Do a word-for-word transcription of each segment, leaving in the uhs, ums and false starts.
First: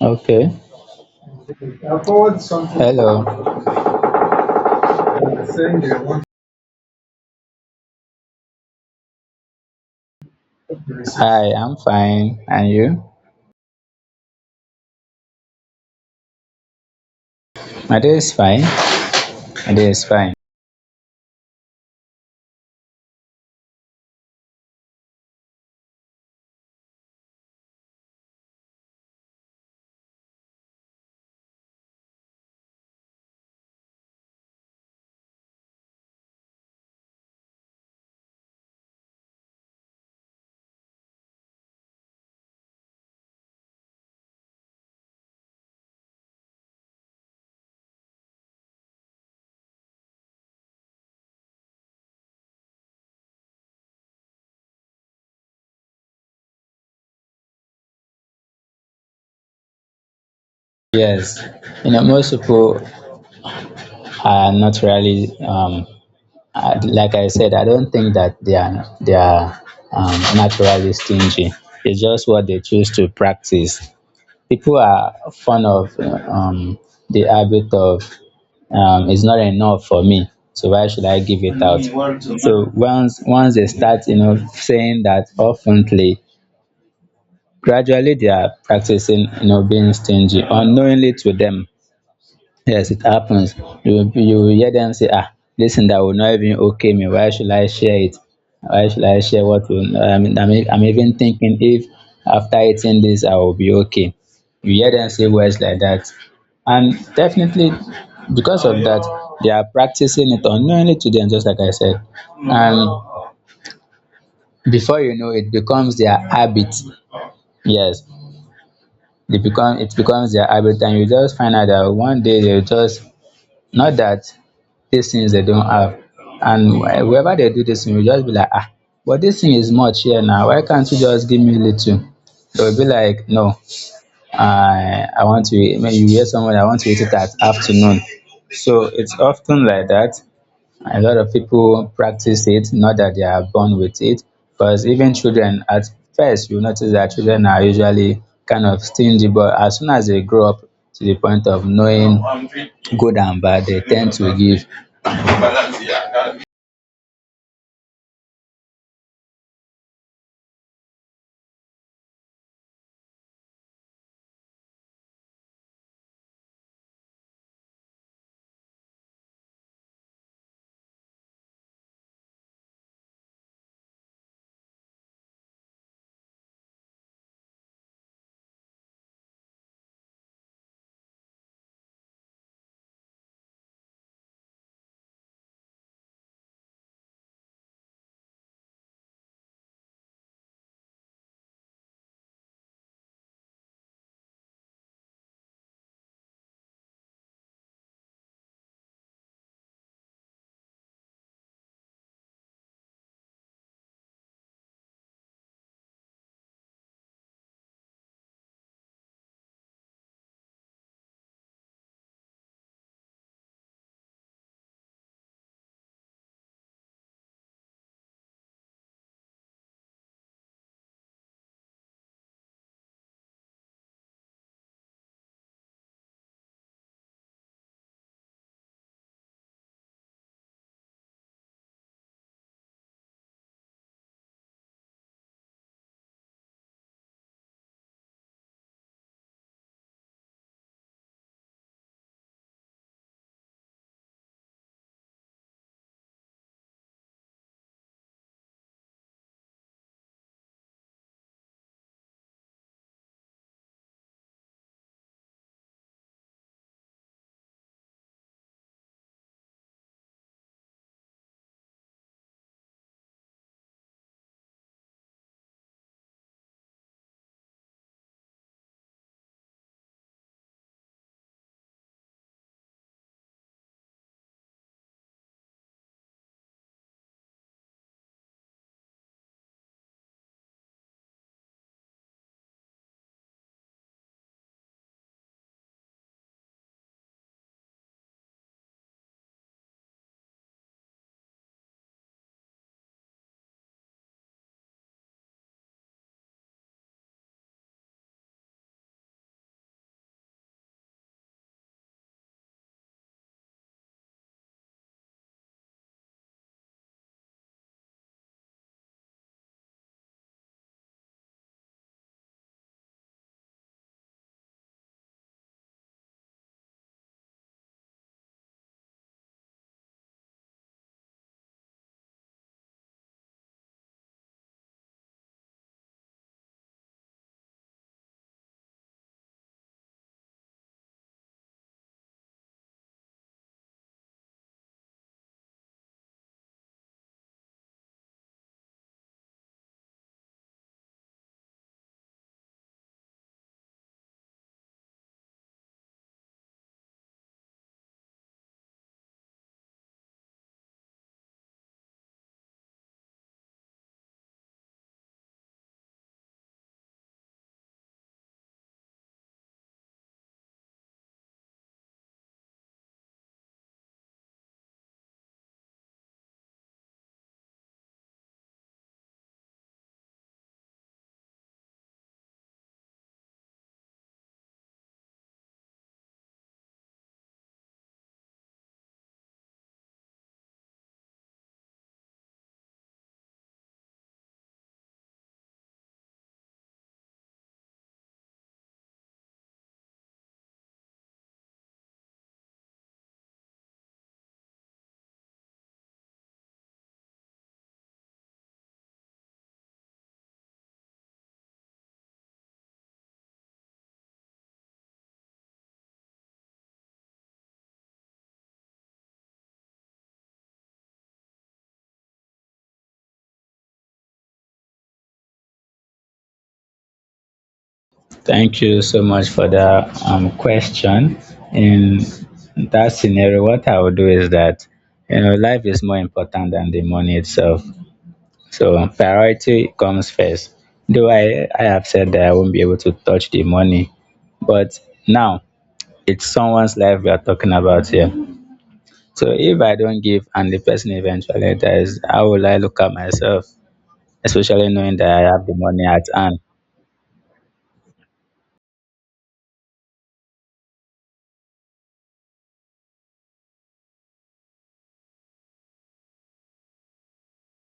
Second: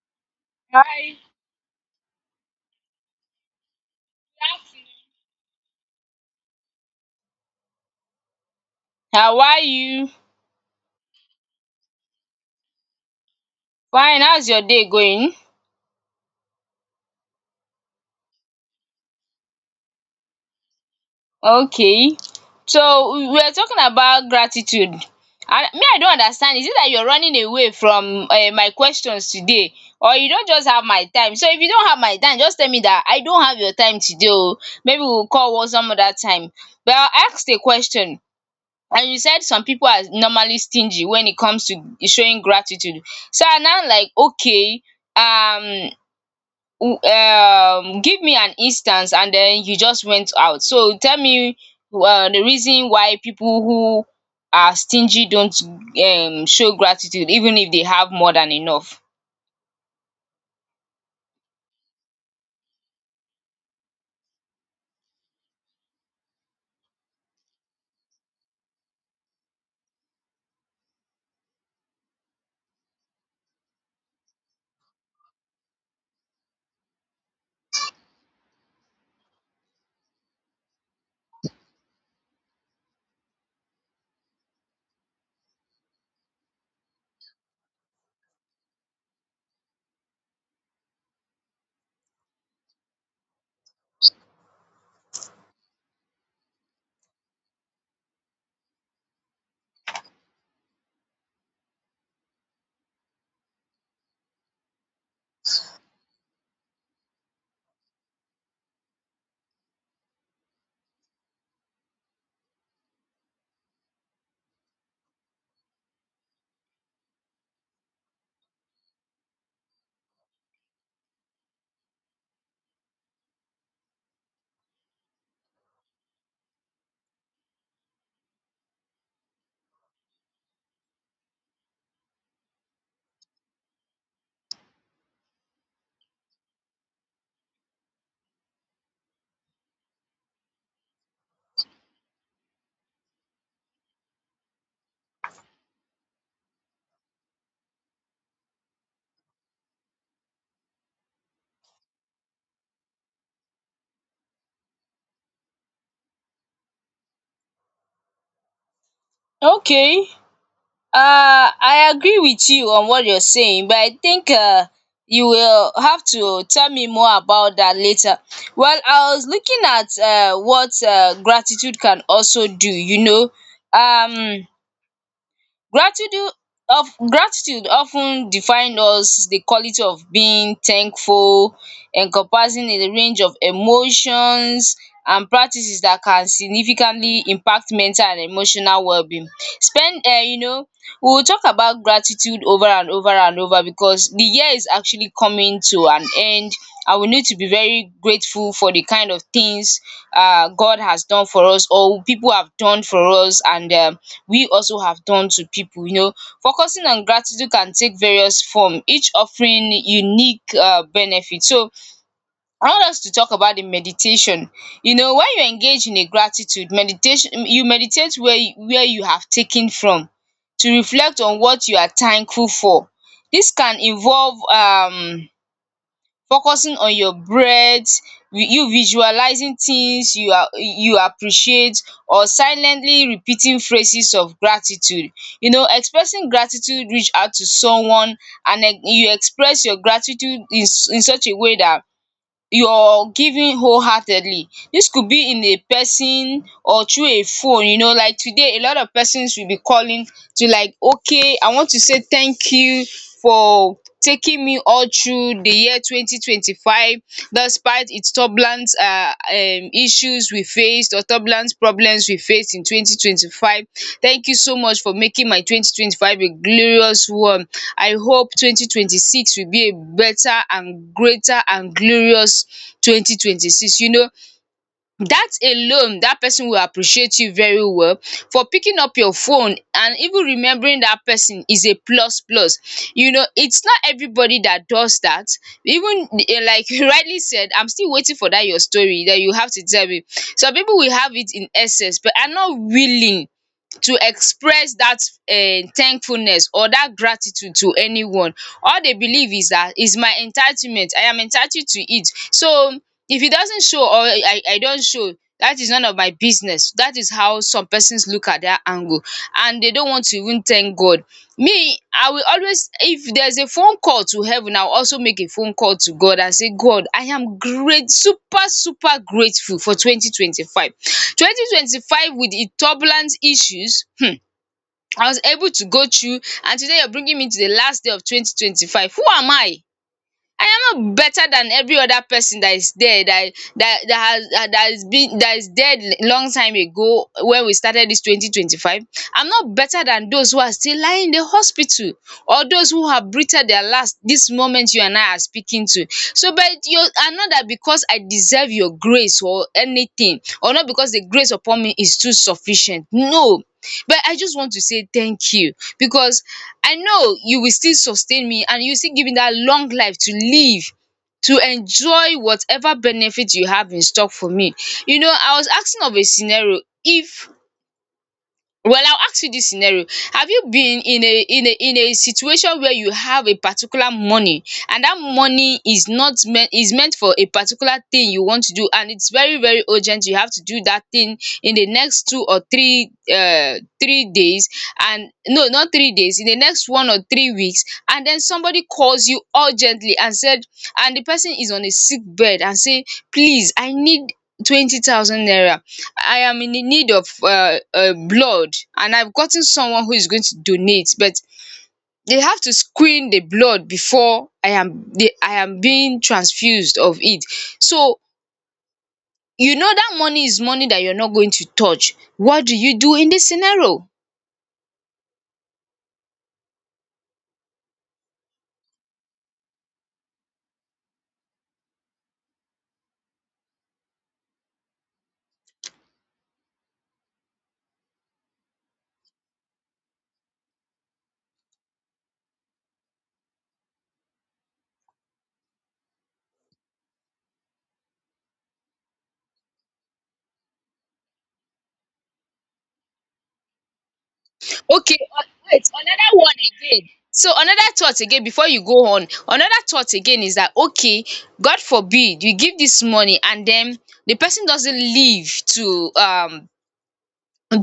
Okay. Hi. I forward something Hello. Saying you How are you? received. Hi, I'm fine. And you? Fine. How's your day going? My day is fine. My day is fine. Okay. So we are talking about gratitude. And me, I don't understand. Is it that you're running away from uh, my questions today, or you don't just have my time? So if you don't have my time, just tell me that I don't have your time today. Oh, maybe we'll call one some other time. But I asked a question, and you said some people are normally stingy when it comes to showing gratitude. So I'm now like, okay, um um give me an instance and then you just went out, so tell me um the reason why people who are stingy don't um show gratitude even if they have more than enough. Yes. You know, most people are not really, um, uh, like I said, I don't think that they are, they are um, naturally stingy. It's just what they choose to practice. People are fond of um, the habit of, um, it's not enough for me, so why should I give it out? So once once they start you know saying that oftenly, gradually they are practicing, you know being stingy unknowingly to them. Yes, it happens. You you will hear them say, ah, listen, that will not even okay me. Why should I share it? Why should I share what will? I mean, I'm, e- I'm even thinking if after eating this, I will be okay. You hear them say words like that, and definitely because of that, they are practicing it unknowingly to them, just like I said. And before you know, it becomes their habit. Yes, they become it becomes their habit, and you just find out that one day they will just not that these things they don't have. And wh- wherever they do this thing, we just be like, ah, but this thing is much here now. Why can't you just give me little? They will be like, no, I I want to. Eat. Maybe you hear someone, I want to eat it at afternoon. So it's often like that. A lot of people practice it, not that they are born with it, because even children at first, you notice that children are usually kind of stingy, but as soon as they grow up to the point of knowing good and bad, they tend to give. Okay. Uh, I agree with you on what you're saying, but I think uh you will have to tell me more about that later. Well, I was looking at uh what um gratitude can also do, you know. um Gratitude of gratitude of ten define us the quality of being thankful, encompassing a range of emotions and practices that can significantly impact mental and emotional wellbeing. Spend um you know, we will talk about gratitude over and over and over because the year is actually coming to an end, and we need to be very grateful for the kind of things uh, God has done for us or people have done for us, and um, we also have done to people. You know, focusing on gratitude can take various form, each offering unique uh, benefit. So I want us to talk about the meditation. You know, when you engage in a gratitude meditation, mm, you meditate where you where you have taken from to reflect on what you are thankful for. This can involve um focusing on your breath, vi- you visualizing things you are you appreciate or silently repeating phrases of gratitude. You know, expressing gratitude, reach out to someone and eh, you express your gratitude in s- in such a way that you're giving wholeheartedly. This could be in a person or through a phone, you know, like today a lot of persons will be calling to like, okay, I want to say thank you for taking me all through the year twenty twenty five despite its tough turbulent uh, um, issues we faced or turbulent problems we faced in twenty twenty-five. Thank you so much for making my twenty twenty-five a glorious one. I hope twenty twenty-six will be a better and greater and glorious twenty twenty-six. You know, that alone, that person will appreciate you very well for picking up your phone, and even remembering that person is a plus plus. You know, it's not everybody that does that. Even eh, like, you rightly said, I'm still waiting for that your story that you have to tell me. Some people will have it in excess but are not willing to express that um thankfulness or that gratitude to anyone. All they believe is that is my entitlement, I am entitled to it. So if it doesn't show, or I I don't show, that is none of my business. That is how some persons look at that angle, and they don't want to even thank God. Me, I will always, if there's a phone call to heaven, I'll also make a phone call to God and say, God, I am great, super, super grateful for twenty twenty-five. twenty twenty-five, with its turbulent issues, hmm, I was able to go through, and today you're bringing me to the last day of twenty twenty-five. Who am I? I am not better than every other person that is there, that that that has that that is been that is dead long time ago when we started this twenty twenty-five. I'm not better than those who are still lying in the hospital, or those who have breathed their last this moment you and I are speaking to. So but you and not that because I deserve your grace or anything, or not because the grace upon me is too sufficient. No. But I just want to say thank you because I know you will still sustain me and you still give me that long life to live, to enjoy whatever benefit you have in stock for me. You know, I was asking of a scenario if, well, I'll ask you this scenario. Have you been in a in a in a situation where you have a particular money, and that money is not meant, is meant for a particular thing you want to do, and it's very very urgent you have to do that thing in the next two or three uh three days, and no, not three days, in the next one or three weeks, and then somebody calls you urgently and said, and the person is on a sick bed and say, please, I need twenty thousand naira, I am in the need of uh, uh, blood, and I've gotten someone who is going to donate, but they have to screen the blood before I am they, I am being transfused of it. So you know that money is money that you're not going to touch. What do you do in this scenario? Thank you so much for that um, question. In that scenario, what I would do is that, you know, life is more important than the money itself. So priority comes first. Though I, I have said that I won't be able to touch the money, but now it's someone's life we are talking about here. So if I don't give and the person eventually dies, how will I look at myself? Especially knowing Okay, that I uh, have the wait, money at another one hand. again. So another thought again, before you go on, another thought again is that okay, God forbid you give this money and then the person doesn't live to um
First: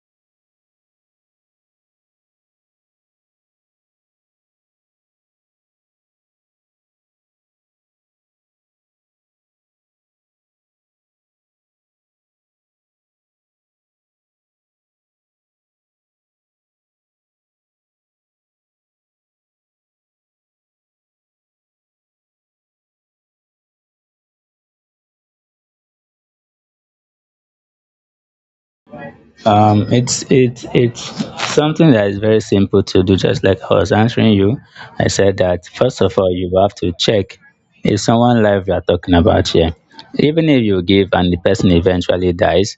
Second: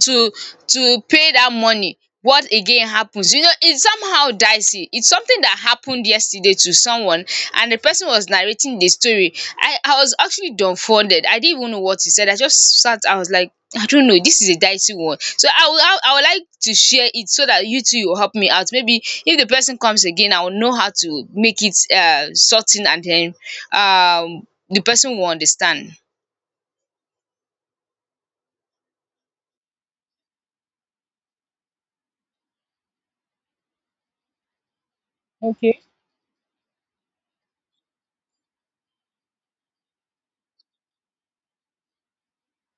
to to pay that money, what again happens? You know, it's somehow dicey, it's something that happened yesterday to someone, and the person was narrating the story. I i was actually dumbfounded, I didn't even know what he said, I just sat, I was like, I don't know, this is a dicey one, so i would i, I would like to share it so that you two will help me out, maybe if the person comes again I will know how to make it uh sorting, and then um the person will understand. Um, it's it's it's something that is very simple to do. Just like I was answering you, I said that first of all you have to check, is someone live you are talking about here. Even if you give and the person eventually dies,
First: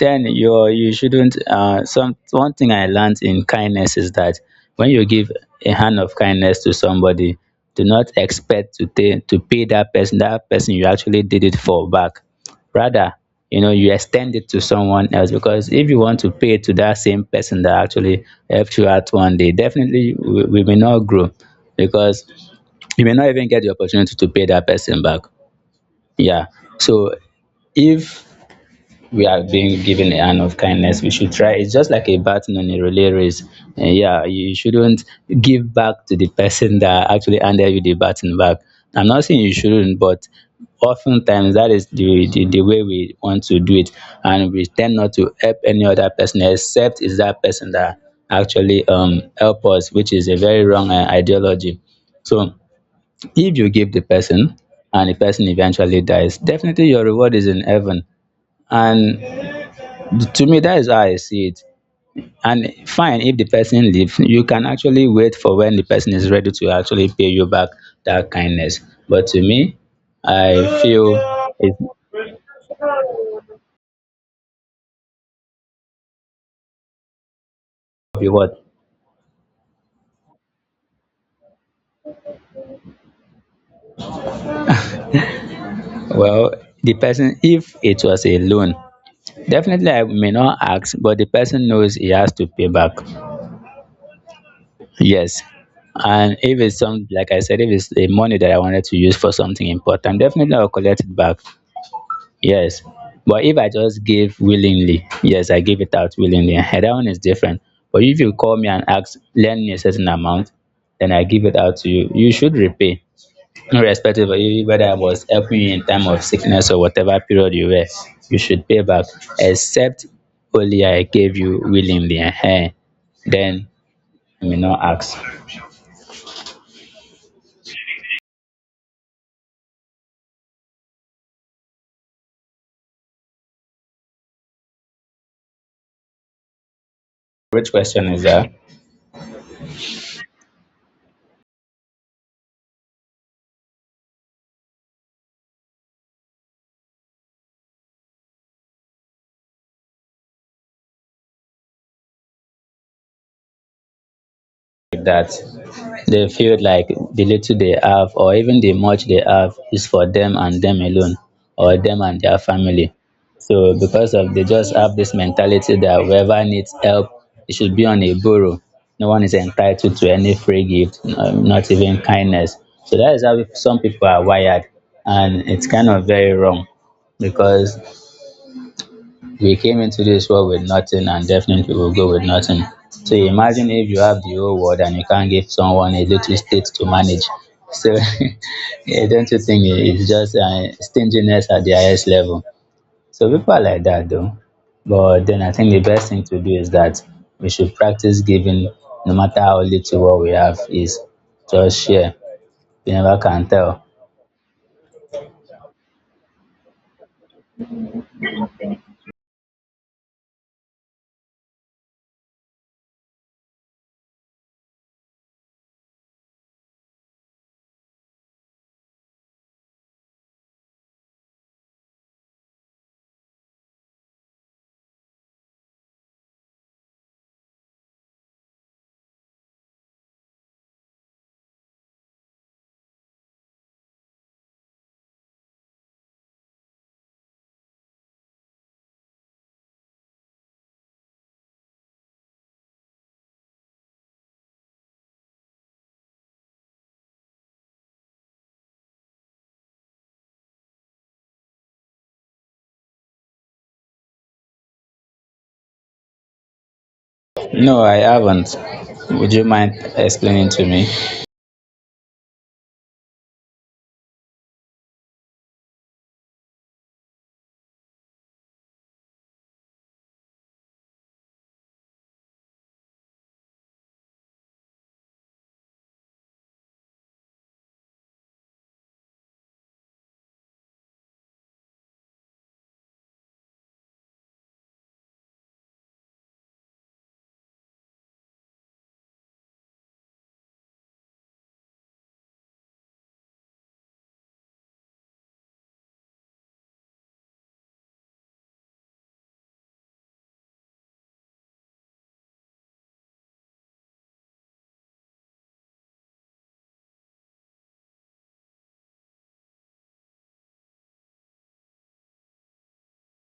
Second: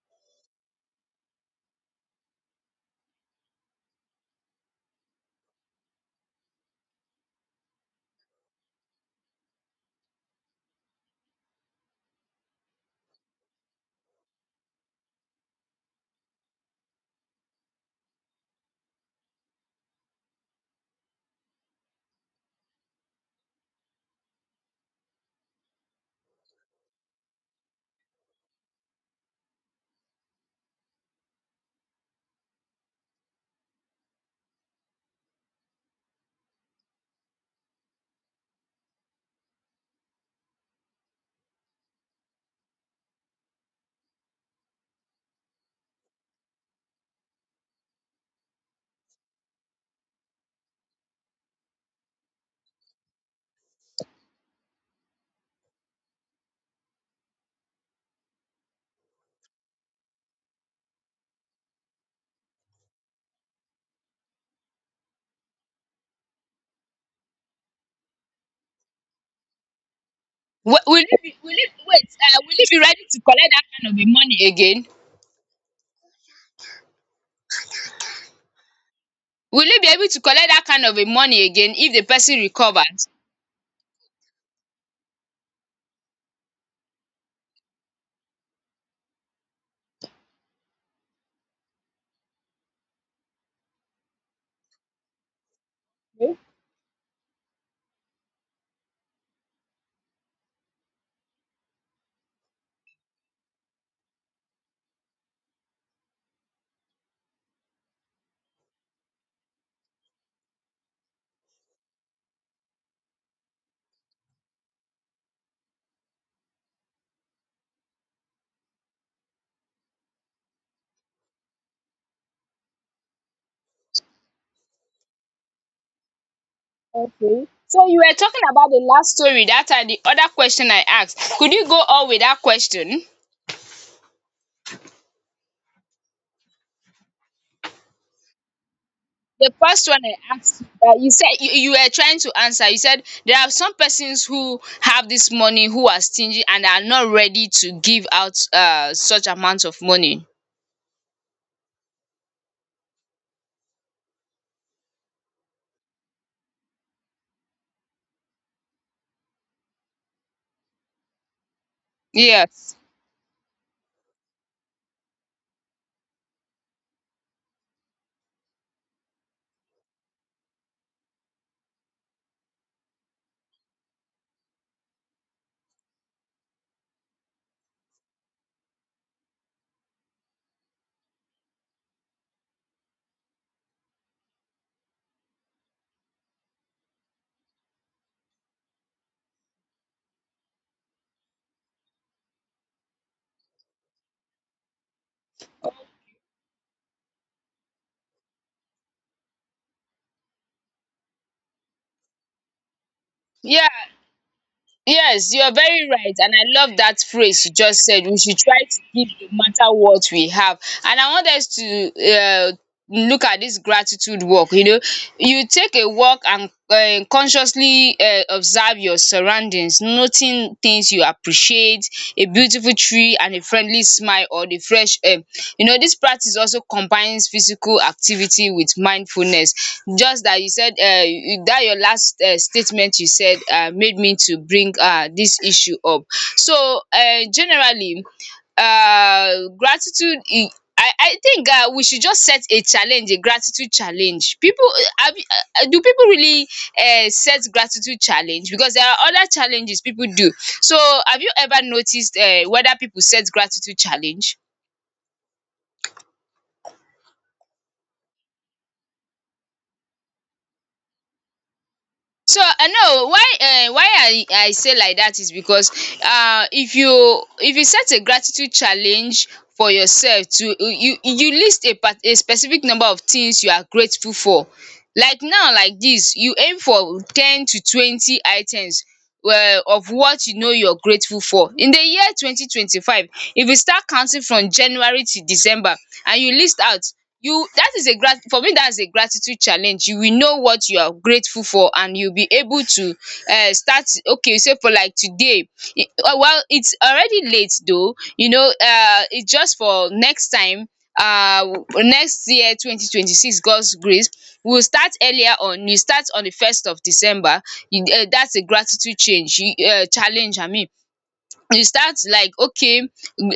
then you you shouldn't. Uh, some one thing I learned in kindness is that when you give a hand of kindness to somebody, do not expect to pay to pay that person that person you actually did it for back. Rather, you know, you extend it to someone else, because if you want to pay to that same person that actually helped you out one day, definitely we, we may not grow, because you may not even get the opportunity to pay that person back. Yeah. So if we are being given a hand of kindness, we should try. It's just like a baton on a relay race. Uh, yeah, you shouldn't give back to the person that actually handed you the baton back. I'm not saying you shouldn't, but oftentimes that is the, the, the way we want to do it. And we tend not to help any other person except it's that person that actually um, help us, which is a very wrong uh, ideology. So if you give the person and the person eventually dies, definitely your reward is in heaven. And to me, that is how I see it. And fine, if the person leave, you can actually wait for when the person is ready to actually pay you back that kindness. But to me, I Wi- Will feel you be, will you, it wait, uh, Will you be ready to collect that kind of a money again? be what? Will you be able to collect that kind of a money again if the person recovers? Well, the person, if it was a loan, definitely I may not ask, but the person knows he has to pay back. Yes. And Okay. if it's some, like I said, if it's a money that I wanted to use for something important, definitely I'll collect it back. Yes. But if I just give willingly, yes, I give it out willingly. And that one is different. But if you call me and ask, lend me a certain amount, then I give it out to you. You should repay, irrespective of you- whether I was helping you in time of sickness or whatever period you were. You should pay back, except only I gave you willingly. Ehen. Then you may not ask. Okay. So you were talking about the last story, that are the other question I asked. Could you go on with that question? Which question is that? The first one I asked, uh, you said you, you were trying to answer. You said there are some persons who have this money who are stingy and are not ready to give out uh, such amount of money. That they feel like the little they have or even the much they have is for them and them alone, or them and their Yes. family. So because of, they just have this mentality that whoever needs help, it should be on a borrow. No one is entitled to any free gift, um, not even kindness. So that is how some people are wired, and it's kind of very wrong, because we came into this world with nothing and definitely will go with nothing. So imagine if you have the whole world and you can't give someone a little state to manage. So yeah, don't you think it's just uh, stinginess at the highest level? So people are like that though. But then I think the best thing to do is that we should practice giving no matter how little what we have is. Just share. You never can Yeah. tell. Yes, you are very right, and I love that phrase you just said. We should try to give no matter what we have. And I want us to um look at this gratitude walk, you know. You take a walk and um consciously um observe your surroundings, noting certain things you appreciate, a beautiful tree and a friendly smile or the fresh air. You know, this practice also combines physical activity with mindfulness. Just that you said, um dat your last um statement you said um made me to bring um dis issue up. So um generally, um gratitude, I I, I think um we should just set a challenge, a gratitude challenge. Pipu, have you, uh, do people really um set gratitude challenge? Because there are other challenges people do, so have you ever noticed um whether people set gratitude challenge? No, I haven't. Would you mind explaining to me? So I know why um why I I say like that is because uh, if you if you set a gratitude challenge for yourself, to you you list a part, a specific number of things you are grateful for. Like now like this, you aim for ten to twenty items um of what you know you are grateful for. In the year twenty twenty five, if you start counting from January to December, and you list out, you, that is a grat, for me that's a gratitude challenge, you will know what you are grateful for and you'll be able to uh start. Okay, say for like today, it, uh, well, it's already late though, you know, uh it's just for next time. uh Next year twenty twenty-six, God's grace, we'll start earlier on. You start on the first of December, you, uh, that's a gratitude change, you, uh, challenge I mean. You start like, okay, um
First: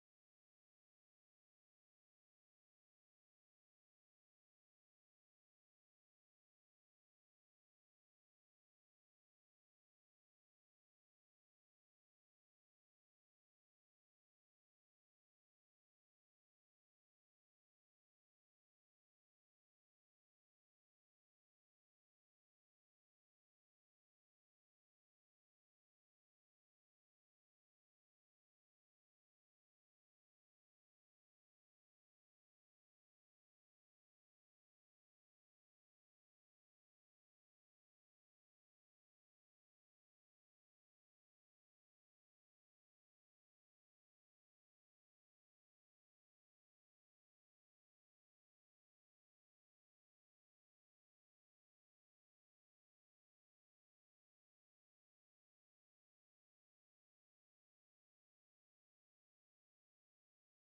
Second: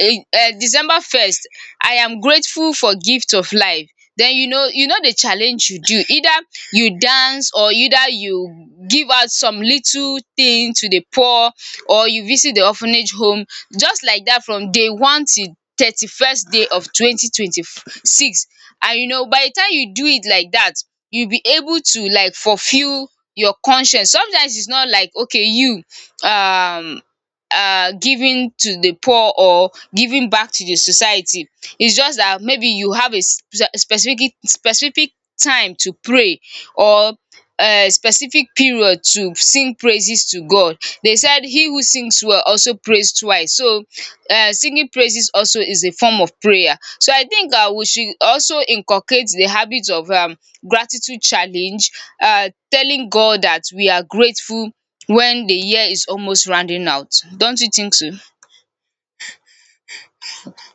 December first, I am grateful for gift of life. Then you know, you know the challenge you do, either you dance or either you give out some little thing to the poor, or you visit the orphanage home, just like that from day one till thirty-first day of twenty twenty-six. And you know by the time you do it like that, you will be able to like fulfill your conscience. Sometimes it's not like, okay, you um uh, giving to the poor or giving back to the society. It's just that maybe you have a spe- specific specific time to pray or a specific period to sing praises to God. They said he who sings well also prays twice. So um singing praises also is a form of prayer. So I think um we should also inculcate the habit of um gratitude challenge. Uh, telling God that we are grateful when the year is almost rounding out. Don't you think so?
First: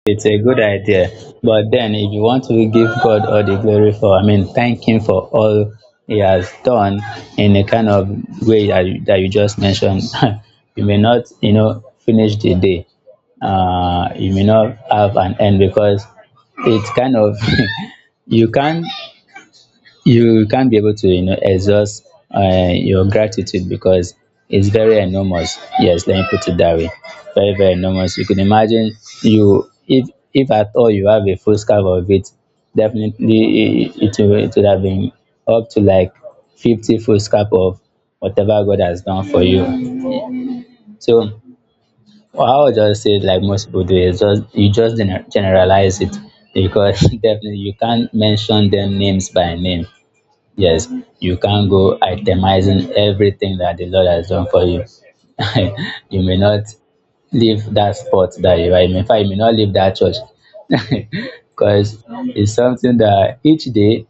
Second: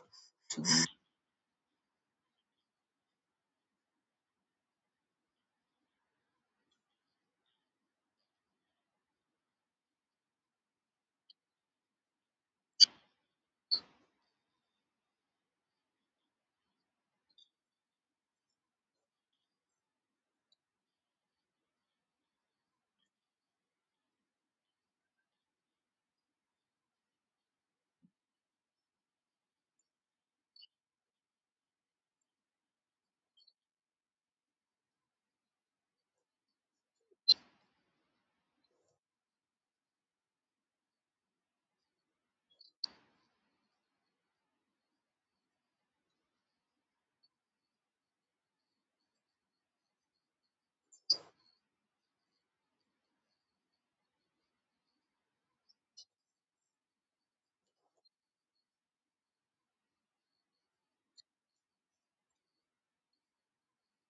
It's a good idea. But then, if you want to give God all the glory for, I mean, thank Him for all He has done in the kind of way that you, that you just mentioned, you may not, you know, finish the day. Uh, you may not have an end, because it's kind of you can't, you can't be able to you know exhaust uh, your gratitude, because it's very enormous. Yes, let me put it that way. Very, very enormous. You can imagine, you, if if at all you have a full scarf of it, definitely it, it, will- it would have been up to like fifty full scarf of whatever God has done for you. So I would just say, like most people do, is just you just gener- generalize it, because definitely you can't mention them names by name. Yes, you can't go itemizing everything that the Lord has done for you. You may not leave that spot that you are in. In fact, you may not leave that church because it's something that each day,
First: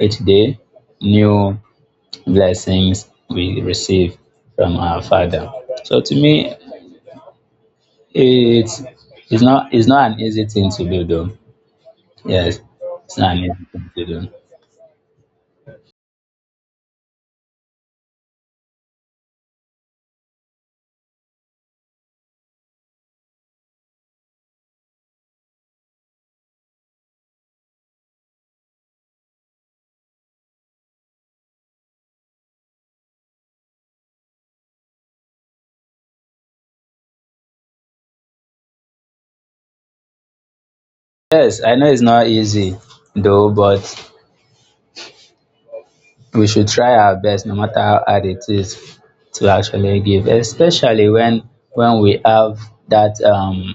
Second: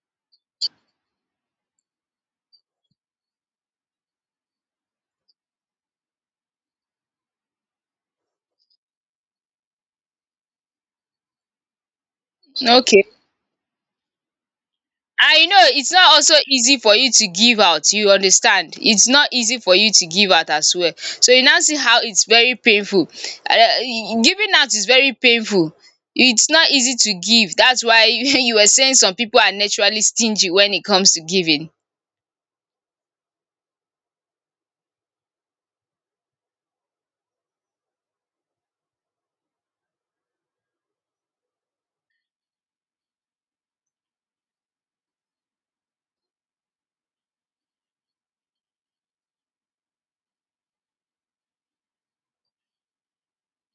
each day, new blessings we receive from our Father. So to me, it's it's not it's not an easy thing to do, though. Yes, Okay. it's not an easy thing to do. I know it's not also easy for you to give out. You understand? It's not easy for you to give out as well. So you now see how it's very painful. Um giving out is very painful. It's not easy to give. That's why you were saying some people are naturally stingy when it comes to giving. Yes, I know it's not easy though, but we should try our best no matter how hard it is to actually give, especially when when we have that, um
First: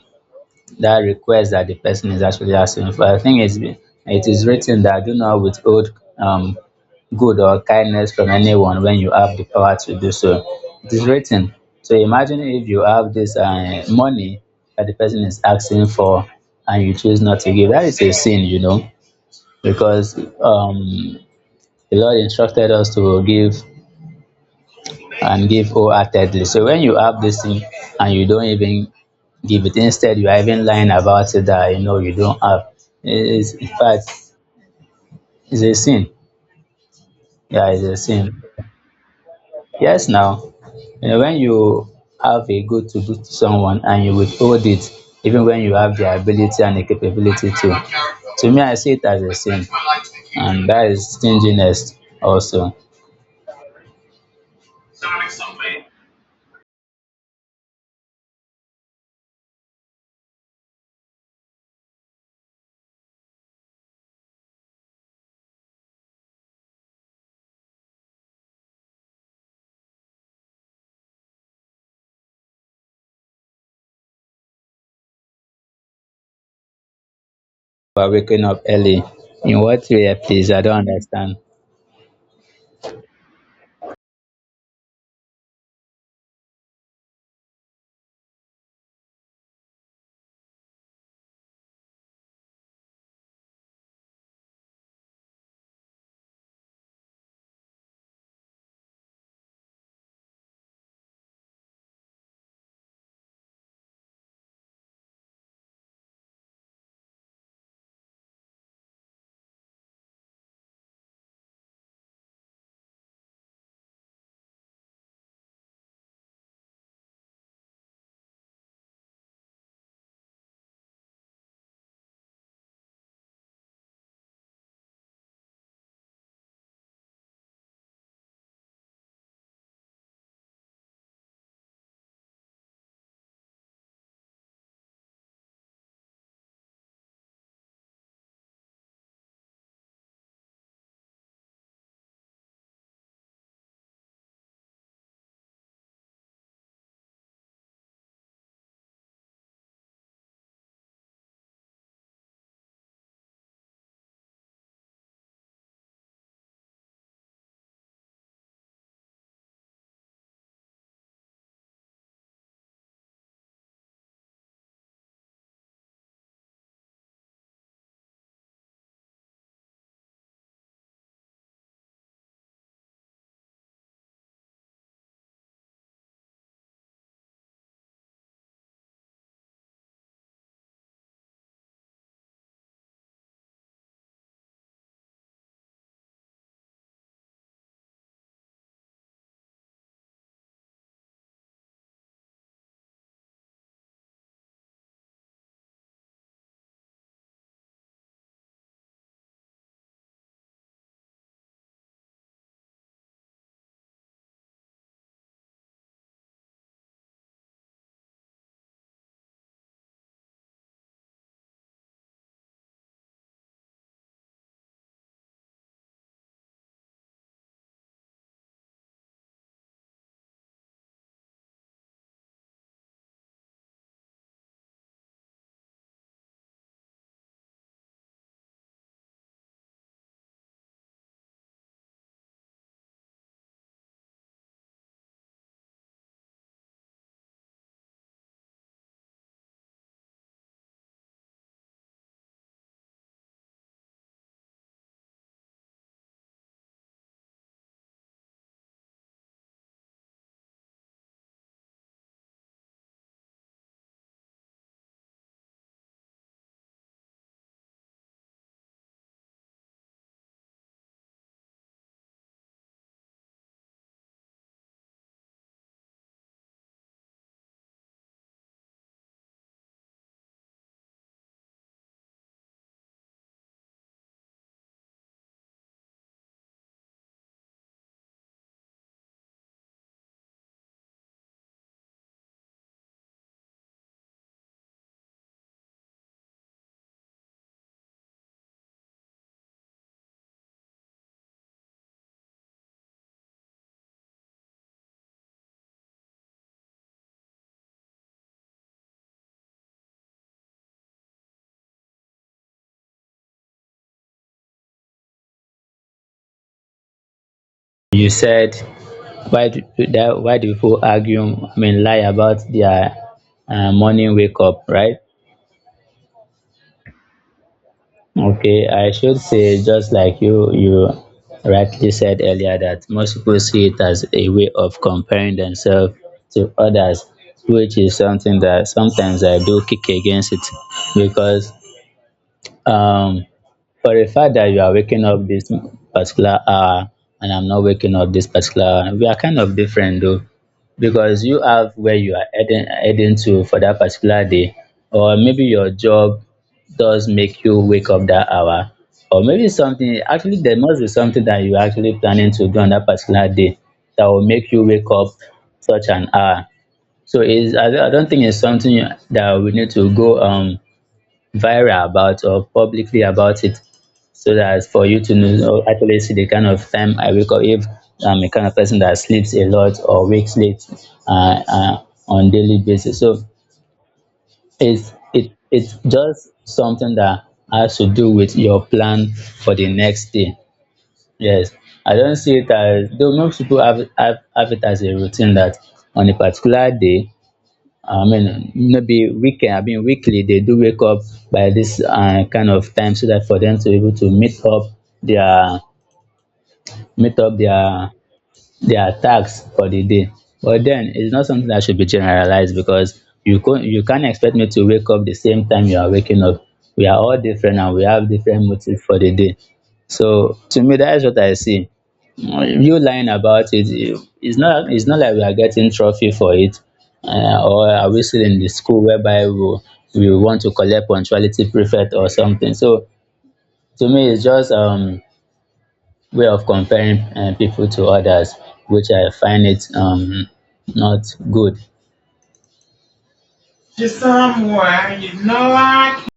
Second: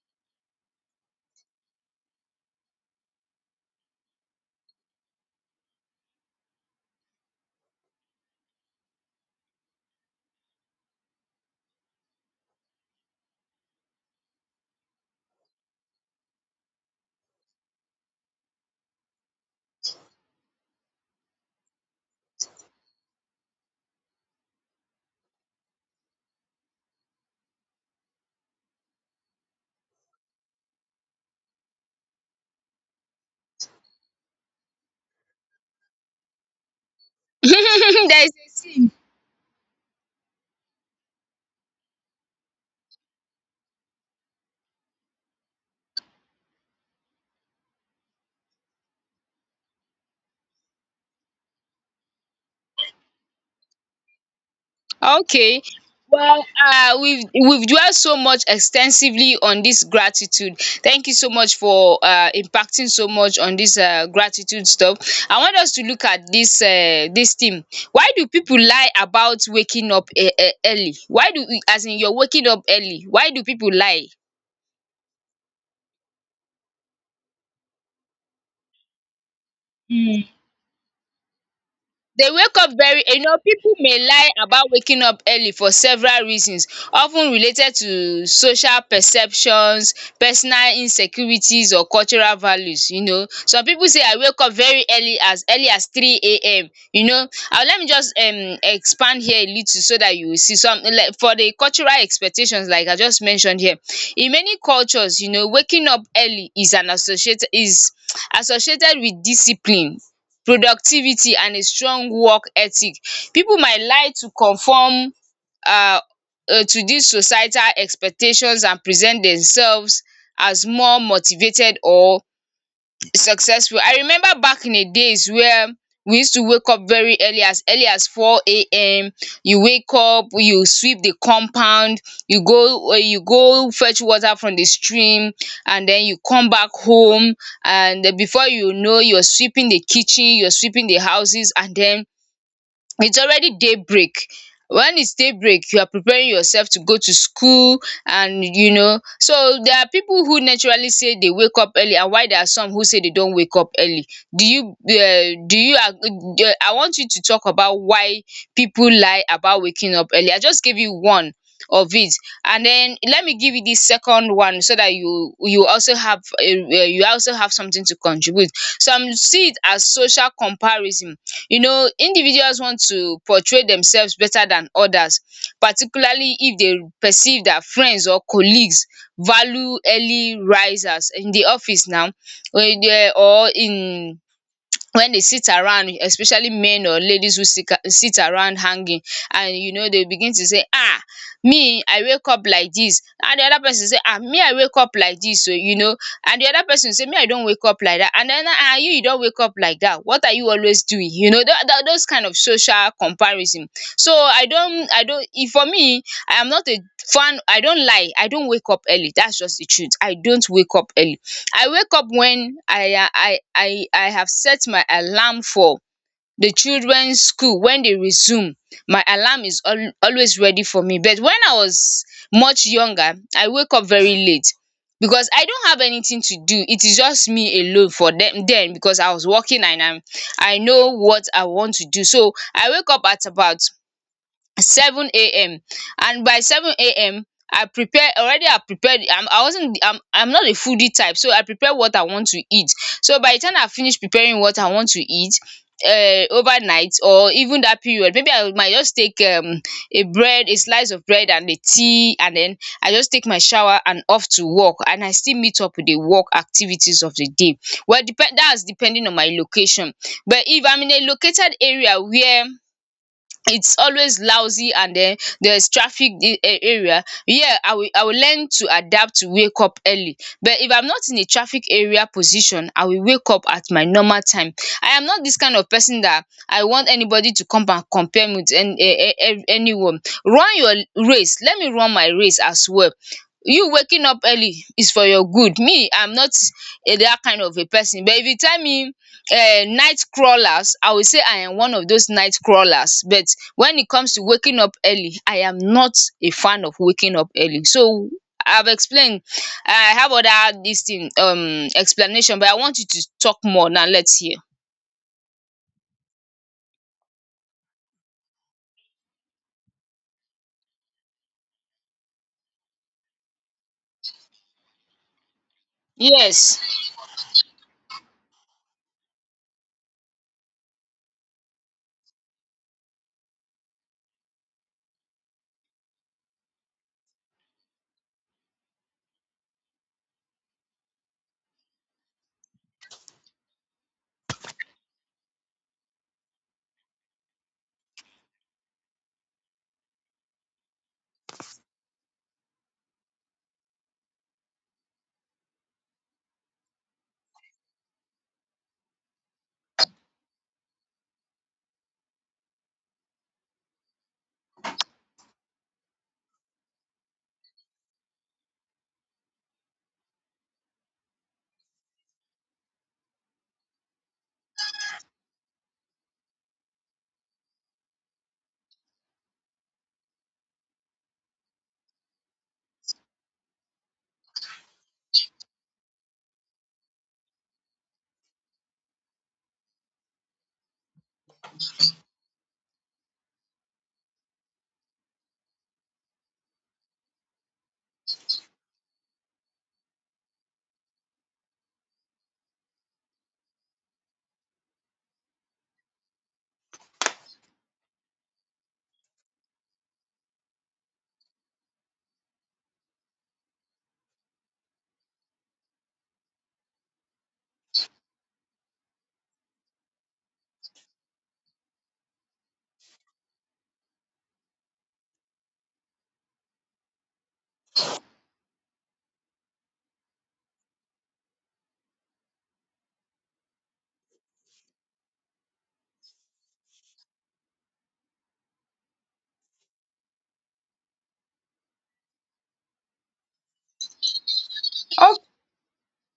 that request that the person is actually asking for. I think it's been- it is written that do not withhold, um good or kindness from anyone when you have the power to do so. It is written. So imagine if you have this uh, money that the person is asking for, and you choose not to give, that is a sin, you know, because, um the Lord instructed us to give and give wholeheartedly. So when you have this thing and you don't even give it, instead you are even lying about it that, you know, you don't have. It's, in fact, it's a sin. Yeah, it's a There is sin. a saying. Yes, now, you know, when you have a good to do to someone and you withhold it, even when you have the ability and the capability to. To me, I see it as a sin, and that is stinginess also. Okay. Well, uh, we've we've dwelled so much extensively on this gratitude. Thank you so much for uh, impacting so much on this uh, gratitude stuff. I want us to look at this uh, this theme. Why do people lie about waking up e- e- early? Why do, as in you're waking up early? Why do people lie? By waking up early. In what way, please? I don't understand. They wake up very, you know, people may lie about waking up early for several reasons often related to social perceptions, personal insecurities, or cultural values, you know. Some people say I wake up very early as early as three A M, you know, and let me just um expand here a little so that you will see some like for the cultural expectations like I just mentioned here. In many cultures, you know, waking up early is an associated is associated with discipline, productivity, and a strong work ethic. Pipu might like to conform um to dis societal expectations and present themselves as more motivated or successful. I remember back in the days where we used to wake up very early as early as four a m. You wake up, you sweep the compound, you go uh, you go fetch water from the stream and then you come back home, and then before you know, you're sweeping the kitchen, you're sweeping the houses, and then it's already daybreak. When it's daybreak, you are preparing yourself to go to school. And you know, so there are people who naturally say they wake up early and why there are some who say they don't wake up early. Do you um do you ag um I want you to talk about why people lie about waking up early. I just gave you one of it, and then let me give you the second one so that you you also have um you also have something to contribute. Some see it as social comparison. You know, individuals want to portray themselves better than others, particularly if they perceive their friends or colleagues value early risers in the office now or in the- or in when they sit around, especially men or ladies who sit sit around hanging, and you know they begin to say, ah, me I wake up like this, and the other person say, ah, me I wake up like this oo, you know, and the other person say, me I don't wake up like that, and then, ah, you you don't wake up like that, what are you always doing, you know, that that those kind of social comparison. So I don't, I don if for me, I am not a fan, I don't lie, I don't wake up early, that's just the truth, I don't wake up early. I wake up when I I I I have set my alarm for the children's school. When they resume, my alarm is al- always ready for me, but when I was much younger I wake up very late because I don't have anything to do, it is just me alone for them. Then because I was working and I'm, I know what I want to do, so I wake up at about seven a m And by seven a m. I prepare already I prepared I'm I wasn't I'm I'm not a foodie type, so I prepare what I want to eat. So by the time I finish preparing what I want to eat uh, overnight or even that period, maybe I might just take um a bread, a slice of bread and a tea, and then I just take my shower and off to work, and I still meet up with the work activities of the day. Well depend that's depending on my location, but if I'm in a located area where it's always lousy and den there's traffic i- a- area here, I will I will learn to adapt to wake up early. But if I'm not in a traffic area position, I will wake up at my normal time. I am not this kind of person that I want anybody to come and compare me with any a- a- a- anyone. Run your race, let me run my race as well. You waking up early is for your good. Me, I'm not a that kind of a person, but if you tell me, eh, night crawlers, I will say I am one of those night crawlers, but when it comes to waking up early, I am not a fan of waking up early. So I've explained, I have other this thing um explanation, but I want you to talk more. Now let's hear. You said, why do that why do people argue, I mean, lie about their uh, morning wake up, right? Yes. Okay, I should say, just like you you rightly said earlier, that most people see it as a way of comparing themselves to others, which is something that sometimes I do kick against it, because, um for the fact that you are waking up this particular hour and I'm not waking up this particular hour, we are kind of different though, because you have where you are heading, heading to for that particular day, or maybe your job does make you wake up that hour, or maybe something actually, there must be something that you're actually planning to do on that particular day that will make you wake up such an hour. So it's, I, don't- I don't think it's something that we need to go, um, viral about or publicly about it, so that for you to know actually see the kind of time I wake up. If I'm a kind of person that sleeps a lot or wakes late, uh, uh, on daily basis, so it's it it's just something that has to do with your plan for the next day. Yes, I don't see it as though most people have have, have it as a routine that on a particular day. I mean, maybe weekend. I mean, weekly they do wake up by this uh, kind of time so that for them to be able to meet up their meet up their their tasks for the day. But then it's not something that should be generalized, because you can you can't expect me to wake up the same time you are waking up. We are all different and we have different motives for the day. So to me, that is what I see. Mm, You lying about it, eh, it's not it's not like we are getting trophy for it. Uh, or are we still in the school whereby we, we want to collect punctuality prefect or something? So to me, it's just um way of comparing, uh, people to others, which I find it, um, not good. Someone, you know, I can.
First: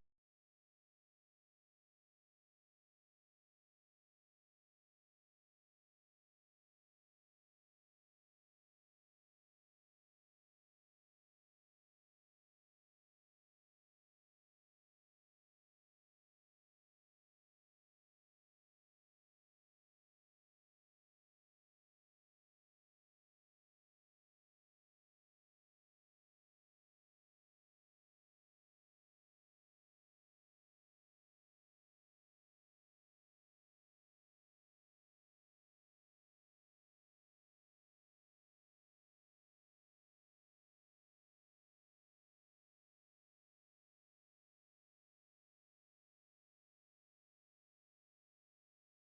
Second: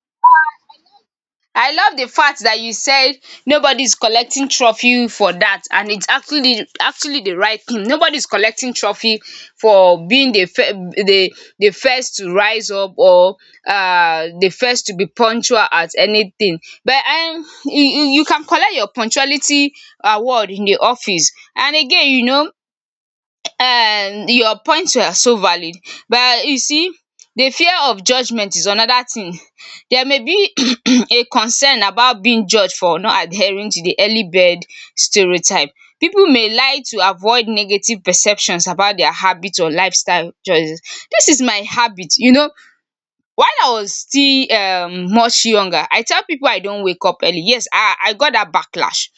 I love the fact that you said nobody's collecting trophy for that, and it's actually actually the right thing. Nobody's collecting trophy for being the fir- the the first to rise up or uh the first to be punctual at anything. But um you you you can collect your punctuality award in the office. And again, you know, um your points were so valid, but you see, the fear of judgement is another thing. There may be a concern about being judged for not adhering to the early bird stereotype. People may lie to avoid negative perceptions about their habits or lifestyle choices. This is my habit, you know, while I was still um much younger I tell people I don't wake up early. Yes, I I got that backlash.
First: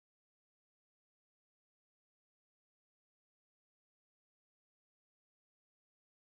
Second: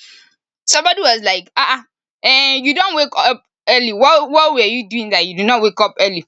Somebody was like, ah, ah, eh, you don't wake up early. What, what were you doing that you did not wake up early?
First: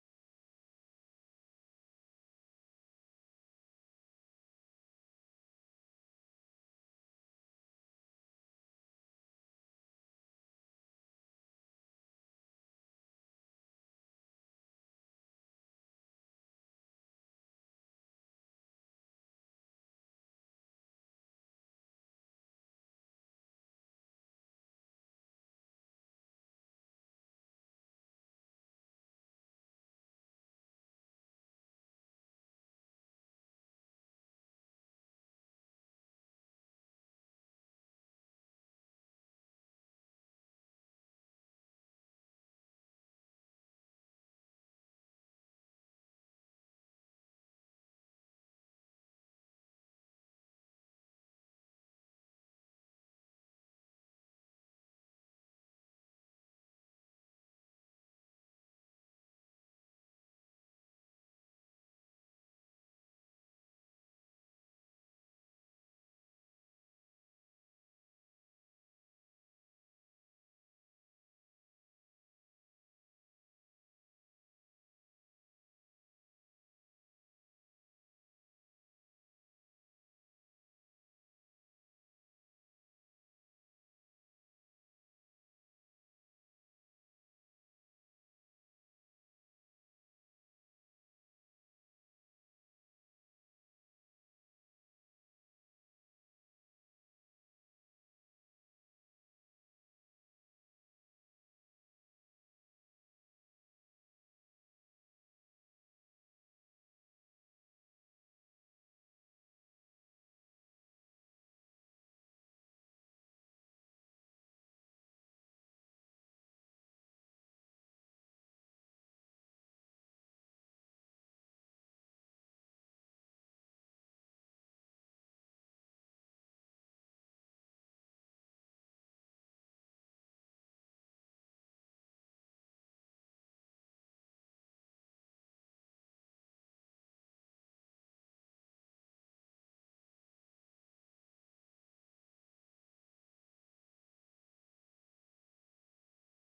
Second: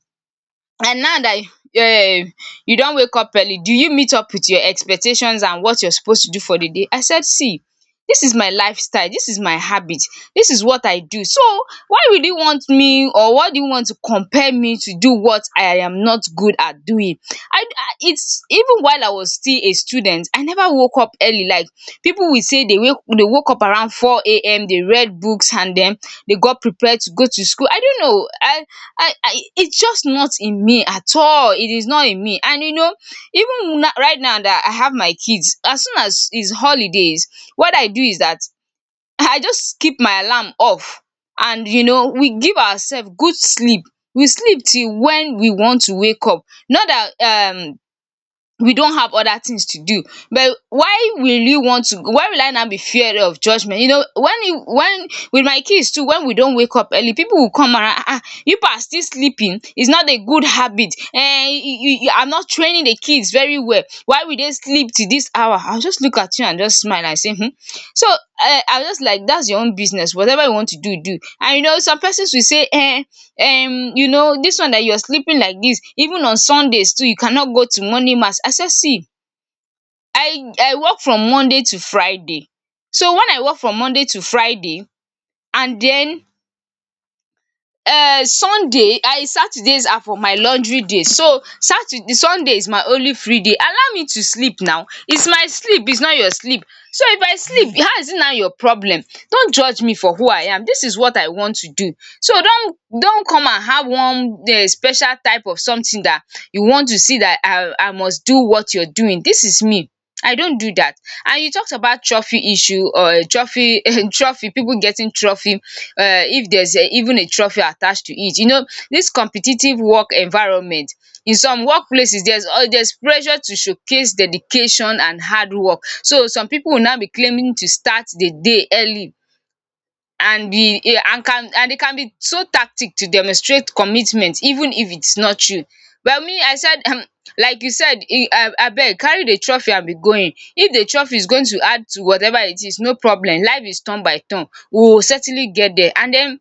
And now that um you not wake up early, do you meet up with your expectations and what you're supposed to do for the day? I said, see, this is my lifestyle, this is my habit, this is what I do. So why would you want me, or why do you want to compare me to do what I am not good at doing? I I it's even while I was still a student, I never woke up early. Like people will say they wake they woke up around four A M, they read books, and then they got prepared to go to school. I don't know. I I, I it's just not in me at all. It is not in me. And you know, even na- right now that I have my kids, as soon as it's holidays, what I do is that I just keep my alarm off. And you know, we give ourselves good sleep. We sleep till when we want to wake up. Not that um we don't have other things to do, but why will you want to why will I now be feared of judgment? You know, when you when with my kids too, when we don't wake up early, people will come around, ah, ah, you are still sleeping, it's not a good habit. And you you are not training the kids very well, why will they sleep to this hour? I will just look at you and just smile and say, "Hmm." So um I will just, like, that's your own business, whatever you want to do, do. And you know, some persons will say, um um you know, this one that you're sleeping like this, even on Sundays too you cannot go to morning mass. I said, see, I I work from Monday to Friday. So when I work from Monday to Friday, and then uh, sunday I Saturdays are for my laundry days, so Saturday Sunday is my only free day. Allow me to sleep now, it's my sleep, it's not your sleep. So if I sleep, how is it now your problem? Don't judge me for who I am, this is what I want to do. So don't don't come and have one um special type of something that you want to see that I I must do what you're doing. This is me. I don't do that. And you talked about trophy issue or trophy trophy people getting trophy um if there's a even a trophy attached to it. You know, this competitive work environment, in some workplaces there's uh, there's pressure to showcase dedication and hard work. So some people will now be claiming to start the day early, and the and can and they can be so tactic to demonstrate commitment even if it's not true. But me, I said, um like you said, e- um abeg carry the trophy and be going. If the trophy is going to add to whatever it is, no problem. Life is turn by turn, we will certainly get there. And den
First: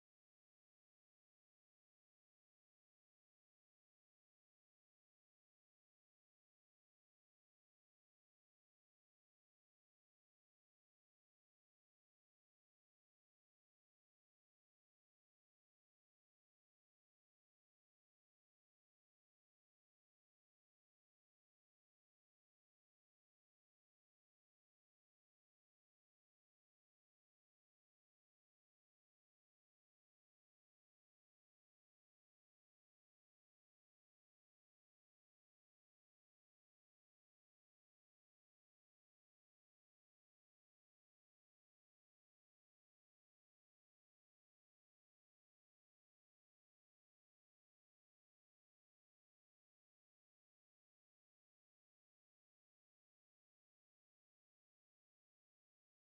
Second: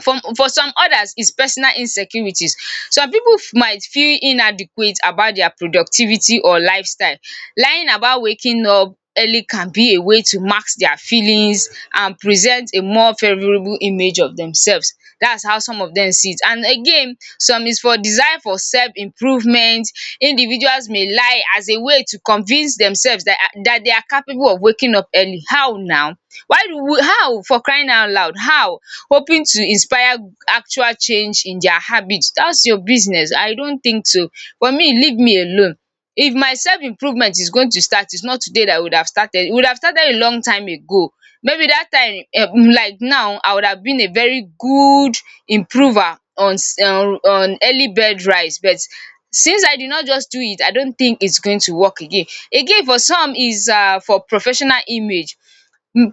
for for some others is personal insecurities. Some pipu might feel inadequate about their productivity or lifestyle. Lying about waking up early can be a way to mask their feelings and present a more favourable image of themselves. That's how some of dem see it. And again, some is for desire for self improvement. Individuals may lie as a way to convince themselves that that they are capable of waking up early. How now? Why do we, how, for crying out loud, how? Hoping to inspire actual change in their habit. That's your business. I don't think so. For me, leave me alone. If my self improvement is going to start, it's not today that I would have started. It would have started a long time ago. Maybe that time, um like now, I would have been a very good improver on s- um on early bed rise. But since I did not just do it, I don't think it's going to work again. Again, for some is um for professional image.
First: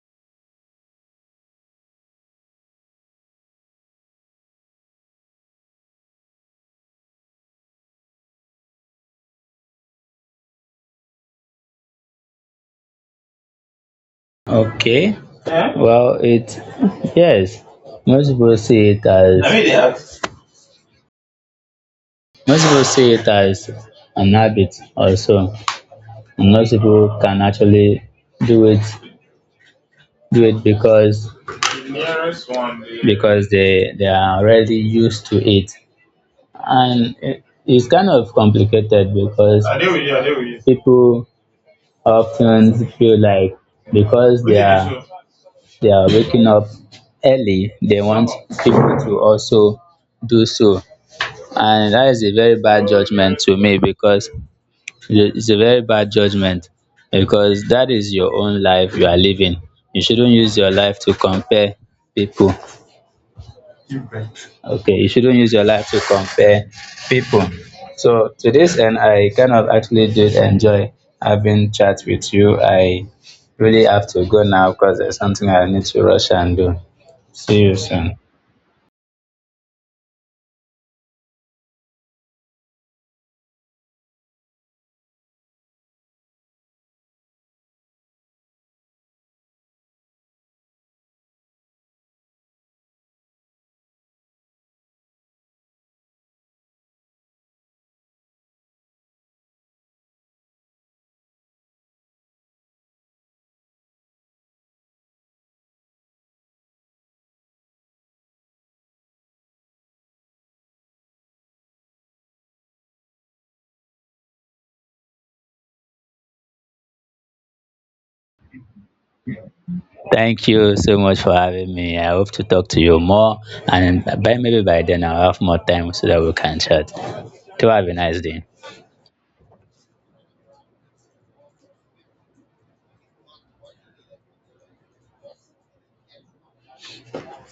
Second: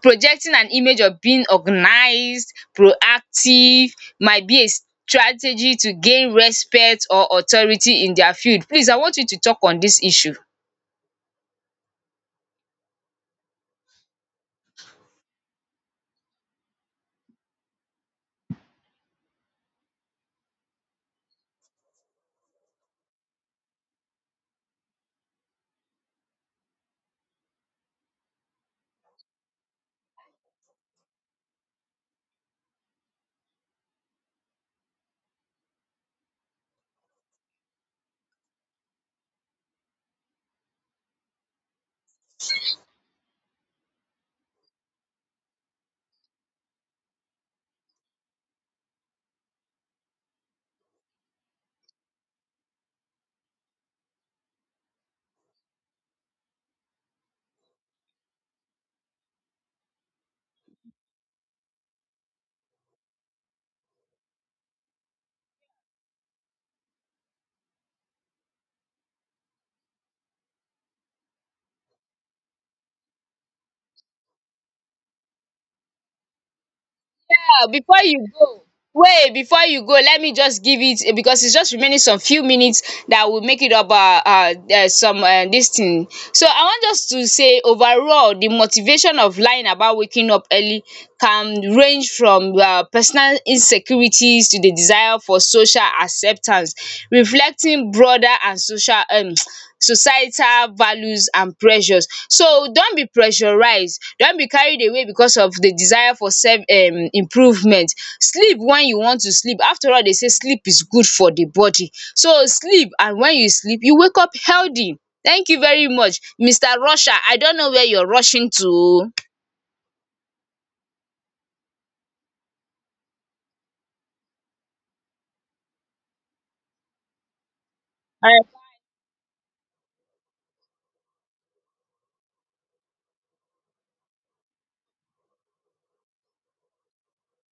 Projecting an image of being organized, proactive, might be a strategy to gain respect or authority in their field. Please, I want you to talk on this issue. Okay, huh? Well, it yes, most people see it I as I mean, they have. Most people see it as an habit also, and most people can actually do it do it because, The nearest one, the because they they are already used to it, and it, it's kind of complicated, because I deal with you, I deal with you. People often feel like, because they at are this they are waking up early, they want people to also do so, and that is a very bad judgment to me, because it- it's a very bad judgment, because that is your own life you are living. You shouldn't use your life to compare people. Okay, you shouldn't use your life to compare people. So to this end, I kind of actually did enjoy having chat with you. I really have to go now because there's something I need to rush and do. See Now, you before soon. you go. Wait, before you go, let me just give it because it's just remaining some few minutes that will make it up um um some um this thing. So I want just to say overall the motivation of lying about waking up early can range from um personal insecurities to the desire for social acceptance, reflecting broader and social um societal values and pressures. So don't be pressurized, don't be carried away because of the desire for self um improvement. Sleep when you want to sleep. After all, they say sleep is good for the body. So sleep, and when you sleep, you wake up healthy. Thank you very much, mister Rusher. I don't know where you're rushing to. Thank you so much for having me. I hope to talk to you more, and by maybe by then I'll have more time so that we can chat. Do have a nice day.